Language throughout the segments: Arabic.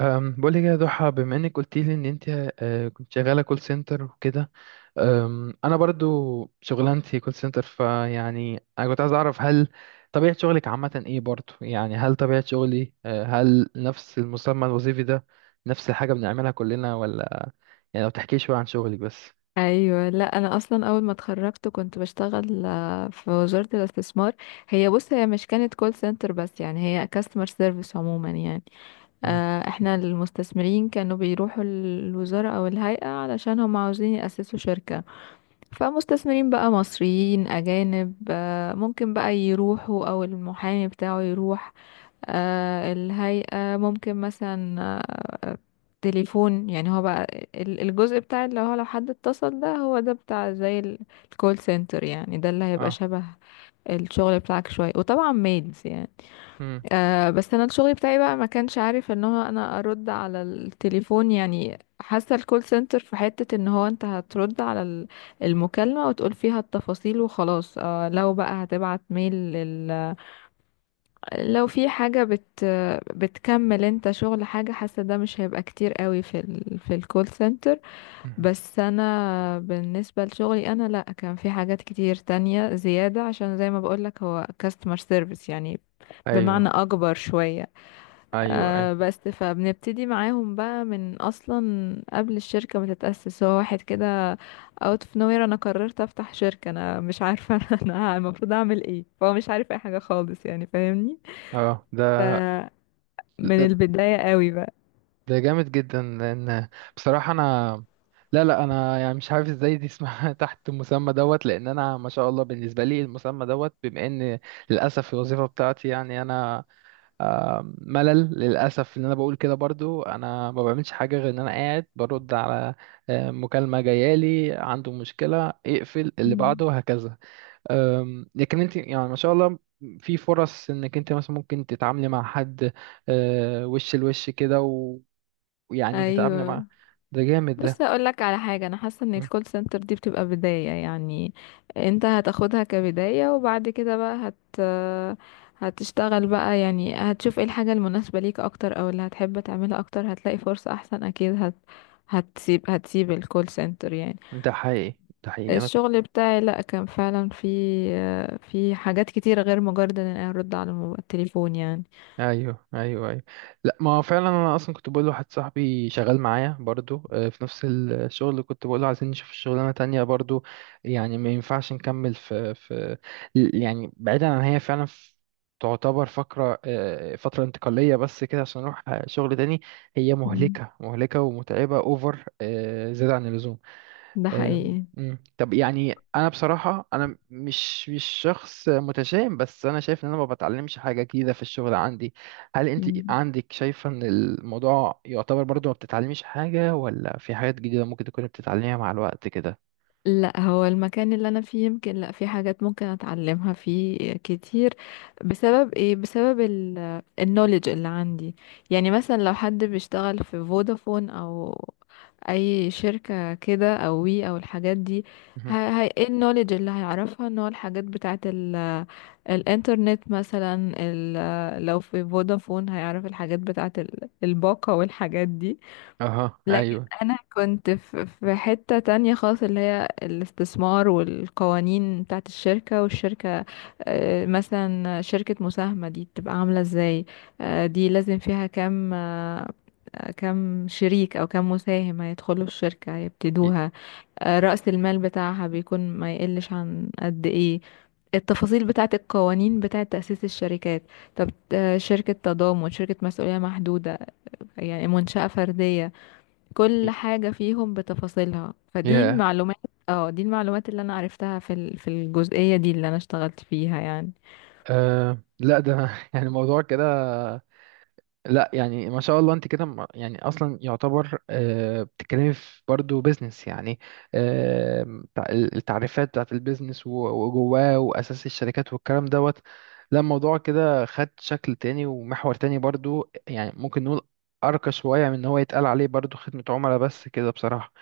بقول لك يا ضحى، بما انك قلت لي ان انت كنت شغاله كول سنتر وكده. انا برضو شغلانتي كول سنتر، فيعني انا كنت عايز اعرف، هل طبيعه شغلك عامه ايه برضو؟ يعني هل طبيعه شغلي أه، هل نفس المسمى الوظيفي ده نفس الحاجه بنعملها كلنا ولا؟ يعني لو تحكي شويه عن شغلك بس. ايوه، لا انا اصلا اول ما اتخرجت كنت بشتغل في وزارة الاستثمار. هي بص هي مش كانت كول سنتر، بس يعني هي كاستمر سيرفيس عموما يعني. اه. احنا المستثمرين كانوا بيروحوا الوزارة او الهيئة علشان هم عاوزين يأسسوا شركة. فمستثمرين بقى مصريين اجانب ممكن بقى يروحوا او المحامي بتاعه يروح. الهيئة ممكن مثلا آه، تليفون، يعني هو بقى الجزء بتاع اللي هو لو حد اتصل، ده هو ده بتاع زي الكول سنتر، يعني ده اللي هيبقى اه. شبه الشغل بتاعك شوية وطبعا ميلز يعني. مم. بس انا الشغل بتاعي بقى ما كانش عارف ان هو انا ارد على التليفون. يعني حاسة الكول سنتر في حتة ان هو انت هترد على المكالمة وتقول فيها التفاصيل وخلاص. لو بقى هتبعت ميل، لو في حاجة بتكمل انت شغل، حاجة حاسة ده مش هيبقى كتير قوي في في الكول سنتر. مم. بس انا بالنسبة لشغلي انا لا، كان في حاجات كتير تانية زيادة، عشان زي ما بقولك هو كاستمر سيرفيس يعني، ايوه، بمعنى اكبر شوية. ايوه، ايوه. بس فبنبتدي معاهم بقى من اصلا قبل الشركة ما تتأسس. هو واحد كده out of nowhere انا قررت افتح شركة، انا مش عارفة انا المفروض اعمل ايه، فهو مش عارف اي حاجة خالص يعني، فاهمني، اه. ده من البداية قوي بقى. ده جامد جدا، لان بصراحه انا، لا، لا، انا يعني مش عارف ازاي دي اسمها تحت المسمى دوت، لان انا ما شاء الله بالنسبه لي المسمى دوت، بما ان للاسف الوظيفه بتاعتي، يعني انا، ملل للاسف. ان انا بقول كده برضو انا ما بعملش حاجه غير ان انا قاعد برد على مكالمه جايالي عنده مشكله، اقفل اللي مم. بعده، وهكذا. لكن انت يعني ما شاء الله، في فرص انك انت مثلا ممكن تتعاملي مع حد وش لوش كده، يعني تتعاملي معاه. ايوه، ده جامد ده. بص هقول لك على حاجه. انا حاسه ان مم. الكول سنتر دي بتبقى بدايه يعني، انت هتاخدها كبدايه وبعد كده بقى هتشتغل بقى. يعني هتشوف ايه الحاجه المناسبه ليك اكتر او اللي هتحب تعملها اكتر، هتلاقي فرصه احسن اكيد. هت هتسيب هتسيب الكول سنتر يعني. ده حقيقي، ده حقيقي، انا. الشغل بتاعي لا كان فعلا في حاجات كتيره غير مجرد ان انا ارد على التليفون يعني. ايوه، ايوه، ايوه. لا، ما هو فعلا انا اصلا كنت بقول لواحد صاحبي شغال معايا برضو في نفس الشغل، اللي كنت بقول له عايزين نشوف شغلانه تانية برضو. يعني ما ينفعش نكمل في يعني بعيدا عن هي فعلا في، تعتبر فقرة آه، فترة انتقالية بس كده، عشان نروح شغل تاني. هي مم. مهلكة مهلكة ومتعبة اوفر، زيادة عن اللزوم. ده حقيقي. مم. طب يعني انا بصراحه، انا مش شخص متشائم، بس انا شايف ان انا ما بتعلمش حاجه جديده في الشغل عندي. هل انت مم. عندك شايفه ان الموضوع يعتبر برضو ما بتتعلميش حاجه، ولا في حاجات جديده ممكن تكون بتتعلميها مع الوقت كده؟ لا، هو المكان اللي انا فيه يمكن، لا في حاجات ممكن اتعلمها فيه كتير. بسبب ايه؟ بسبب النولج اللي عندي. يعني مثلا لو حد بيشتغل في فودافون او اي شركة كده او وي او الحاجات دي، ه- مهم. هي ايه النولج اللي هيعرفها؟ ان هو الحاجات بتاعت الانترنت مثلا، لو في فودافون هيعرف الحاجات بتاعت الباقة والحاجات دي. اها، لكن ايوه. انا كنت في حتة تانية خالص، اللي هي الاستثمار والقوانين بتاعت الشركة والشركة. مثلا شركة مساهمة دي بتبقى عاملة ازاي؟ دي لازم فيها كام شريك او كام مساهم هيدخلوا الشركة ي- هيبتدوها؟ رأس المال بتاعها بيكون ما يقلش عن قد ايه؟ التفاصيل بتاعت القوانين بتاعت تأسيس الشركات. طب شركة تضامن، شركة مسؤولية محدودة، يعني منشأة فردية، ي- كل حاجة فيهم بتفاصيلها. فدي يا، المعلومات. اه دي المعلومات اللي انا عرفتها في في الجزئية دي اللي انا اشتغلت فيها يعني. أه، لا، ده يعني الموضوع كده. لا يعني، ما شاء الله، انت كده يعني اصلا يعتبر بتتكلمي في برضه بيزنس يعني. التعريفات بتاعت البيزنس و- وجواه واساس الشركات والكلام دوت. لا، الموضوع كده خد شكل تاني ومحور تاني برضه، يعني ممكن نقول ارقى شويه من ان هو يتقال عليه برضه خدمه عملاء بس كده، بصراحه.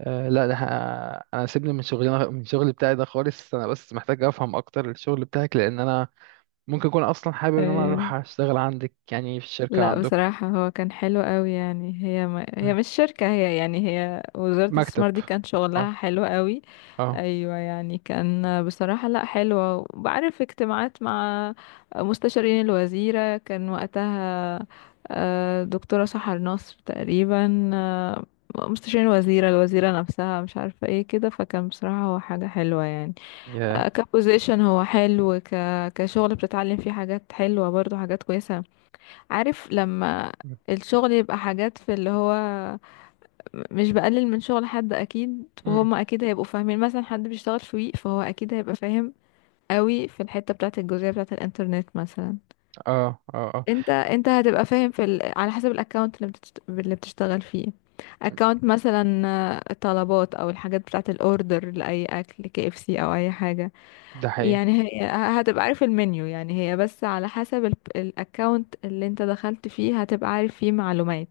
لا، ده انا سيبني من شغلي بتاعي ده خالص. انا بس محتاج افهم اكتر الشغل بتاعك، لان انا ممكن اكون اصلا حابب ان انا اروح اشتغل عندك، يعني في الشركه لا عندكم. بصراحة هو كان حلو قوي، يعني هي ما هي مم. مش شركة، هي يعني هي وزارة مكتب. الاستثمار دي كان اه. شغلها حلو قوي. اه. ايوه يعني كان بصراحة لا حلوة، وبعرف اجتماعات مع مستشارين الوزيرة، كان وقتها دكتورة سحر نصر تقريبا. مستشارين الوزيرة، الوزيرة نفسها، مش عارفة ايه كده. فكان بصراحة هو حاجة حلوة يعني. ياه. كبوزيشن هو حلو، كشغل بتتعلم فيه حاجات حلوة برضو، حاجات كويسة. عارف لما مم. الشغل يبقى حاجات في اللي هو، مش بقلل من شغل حد اكيد، مم. وهما اكيد هيبقوا فاهمين، مثلا حد بيشتغل في ويك فهو اكيد هيبقى فاهم قوي في الحتة بتاعة الجزئية بتاعة الانترنت مثلا. اه. اه. اه. انت هتبقى فاهم في على حسب الاكونت اللي بتشتغل فيه. اكونت مثلا طلبات او الحاجات بتاعة الاوردر لاي اكل، كي اف سي او اي حاجة. ده حقيقي، يعني هي هتبقى عارف المنيو يعني، هي بس على حسب الاكونت اللي انت دخلت فيه هتبقى عارف فيه معلومات.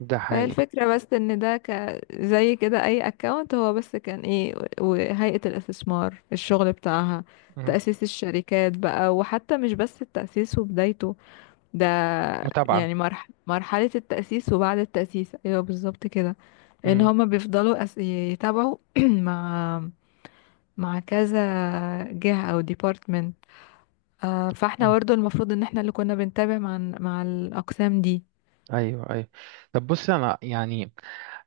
ده فهي حقيقي. الفكرة، بس ان ده زي كده اي اكونت. هو بس كان ايه وهيئة الاستثمار الشغل بتاعها مم. تأسيس الشركات بقى. وحتى مش بس التأسيس وبدايته ده، متابعة. يعني مرحلة التأسيس وبعد التأسيس، ايوه بالظبط كده، ان مم. هما بيفضلوا يتابعوا مع كذا جهة او ديبارتمنت. فاحنا اه. برضه المفروض ان احنا اللي كنا بنتابع مع الأقسام دي. ايوه، ايوه. طب بص، انا يعني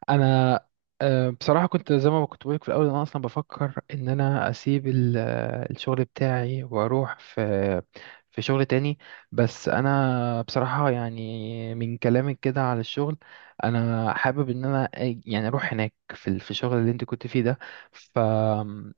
انا، بصراحه كنت زي ما كنت بقولك في الاول، انا اصلا بفكر ان انا اسيب الشغل بتاعي واروح في شغل تاني. بس انا بصراحه، يعني من كلامك كده على الشغل، انا حابب ان انا يعني اروح هناك في في الشغل اللي انت كنت فيه ده. ف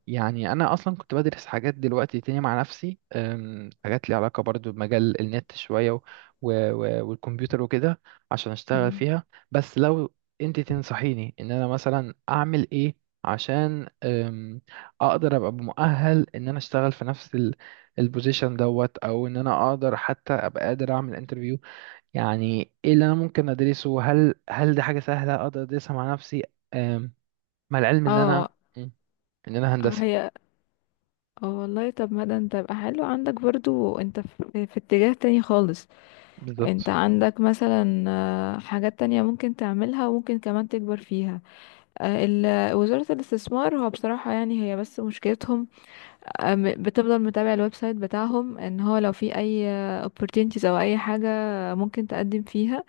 يعني انا اصلا كنت بدرس حاجات دلوقتي تاني مع نفسي. حاجات ليها علاقه برضو بمجال النت شويه والكمبيوتر وكده، عشان اشتغل مم. فيها. بس لو انت تنصحيني ان انا مثلا اعمل ايه، عشان اقدر ابقى مؤهل ان انا اشتغل في نفس البوزيشن دوت، او ان انا اقدر حتى ابقى قادر اعمل انترفيو. يعني ايه اللي انا ممكن ادرسه؟ هل دي حاجة سهلة اقدر ادرسها مع نفسي؟ أم، مع العلم ان انا اه ان انا هندسة. هي اه والله، طب ما ده انت يبقى حلو عندك برضو. انت في اتجاه تاني خالص. انت بالظبط. عندك مثلا حاجات تانية ممكن تعملها وممكن كمان تكبر فيها. وزارة الاستثمار هو بصراحة يعني هي بس مشكلتهم، بتفضل متابع الويب سايت بتاعهم ان هو لو في اي opportunities او اي حاجة ممكن تقدم فيها.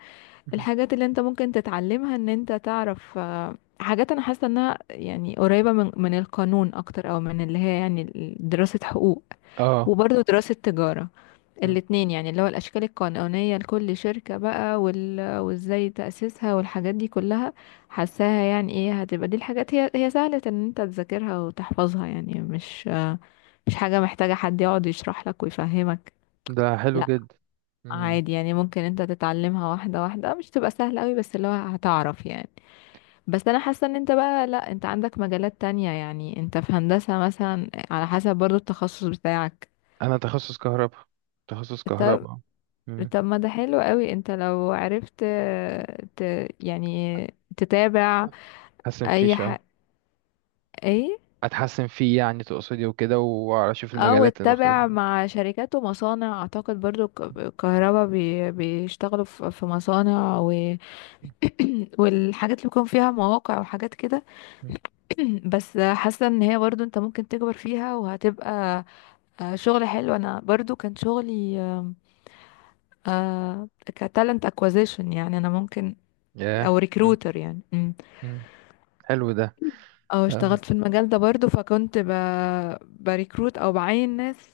مهم. الحاجات اللي انت ممكن تتعلمها ان انت تعرف حاجات انا حاسه انها يعني قريبه من القانون اكتر، او من اللي هي يعني دراسه حقوق، اه. وبرضه دراسة تجارة. مم. الاتنين يعني، اللي هو الأشكال القانونية لكل شركة بقى وازاي تأسيسها والحاجات دي كلها. حاساها يعني، ايه، هتبقى دي الحاجات هي سهلة ان انت تذاكرها وتحفظها يعني، مش حاجة محتاجة حد يقعد يشرح لك ويفهمك. ده حلو لا جدا. مم. عادي يعني، ممكن انت تتعلمها واحدة واحدة، مش تبقى سهلة قوي بس اللي هو هتعرف يعني. بس انا حاسة ان انت بقى لا، انت عندك مجالات تانية يعني، انت في هندسة مثلا. على حسب برضو التخصص بتاعك. انا تخصص كهرباء، تخصص طب كهرباء. مم. ما ده حلو قوي. انت لو عرفت ت... يعني تتابع، حاسس إن في اي شوية ح... ايه، اتحسن فيه يعني، تقصدي وكده، واشوف او المجالات المختلفة. تتابع مع شركات ومصانع، اعتقد برضو الكهرباء بيشتغلوا في مصانع والحاجات اللي بيكون فيها مواقع وحاجات كده. مم. بس حاسه ان هي برضو انت ممكن تكبر فيها وهتبقى شغل حلو. انا برضو كان شغلي كتالنت اكوزيشن، يعني انا ممكن او ياه. مم. ريكروتر يعني. مم. حلو ده. اه اه. اشتغلت في المجال ده برضو، فكنت بريكروت او بعين ناس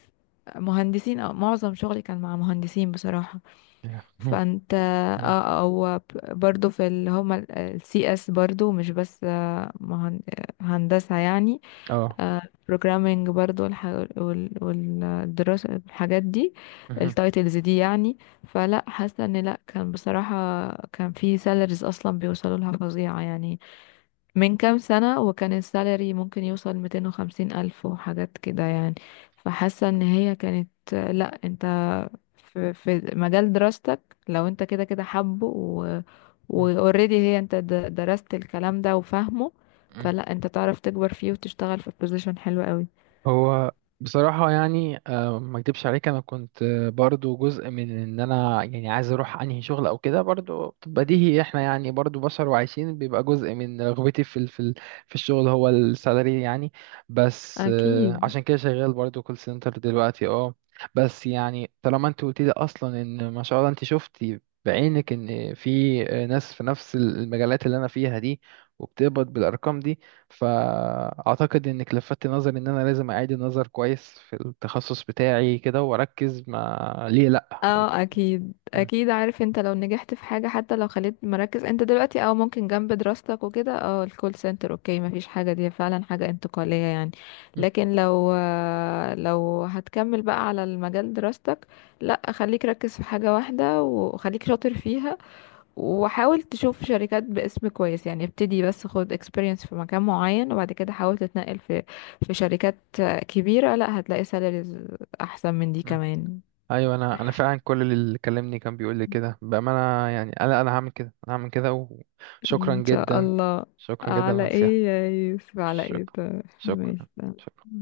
مهندسين، او معظم شغلي كان مع مهندسين بصراحة. ياه. مم. فانت مم. او برضو في اللي هما السي اس برضو، مش بس آه، مهن... آه، هندسة يعني، اه. بروجرامينج برضو والدراسة الحاجات دي، مهم. التايتلز دي يعني. فلا، حاسة ان لا، كان بصراحة كان في سالاريز اصلا بيوصلوا لها فظيعة يعني. من كام سنة وكان السالري ممكن يوصل 250 ألف وحاجات كده يعني. فحاسة ان هي كانت لا، انت في مجال دراستك، لو انت كده كده حابه، و اوريدي هي انت درست الكلام ده وفاهمه، مم. فلا انت تعرف تكبر فيه وتشتغل في بوزيشن حلو قوي. هو بصراحة يعني ما اكدبش عليك، انا كنت برضو جزء من ان انا يعني عايز اروح انهي شغل او كده، برضو بديهي، احنا يعني برضو بشر وعايشين، بيبقى جزء من رغبتي في الشغل هو السالري يعني. بس اكيد عشان كده شغال برضو كول سنتر دلوقتي، اه. بس يعني طالما انت قلت لي اصلا ان ما شاء الله انت شفتي بعينك ان في ناس في نفس المجالات اللي انا فيها دي، وبتقبض بالارقام دي، فأعتقد إنك لفتت نظري إن أنا لازم أعيد النظر كويس في التخصص بتاعي كده، وأركز ما ليه لأ. اه اكيد م- اكيد. عارف، انت لو نجحت في حاجة حتى لو خليت مركز انت دلوقتي او ممكن جنب دراستك وكده، الكول سنتر اوكي مفيش حاجة، دي فعلا حاجة انتقالية يعني. م- لكن لو هتكمل بقى على المجال دراستك، لا خليك ركز في حاجة واحدة وخليك شاطر فيها، وحاول تشوف شركات باسم كويس يعني. ابتدي بس خد experience في مكان معين وبعد كده حاول تتنقل في شركات كبيرة، لا هتلاقي سالاريز احسن من دي م. كمان. أيوة، أنا فعلا كل اللي كلمني كان بيقول لي كده بأمانة، يعني أنا هعمل كده، أنا هعمل كده. وشكرا ان شاء جدا. الله. شكرا جدا على على النصيحة. ايه يا يوسف، على ايه؟ شكرا. طيب. شكرا. ماشي تمام. شكرا.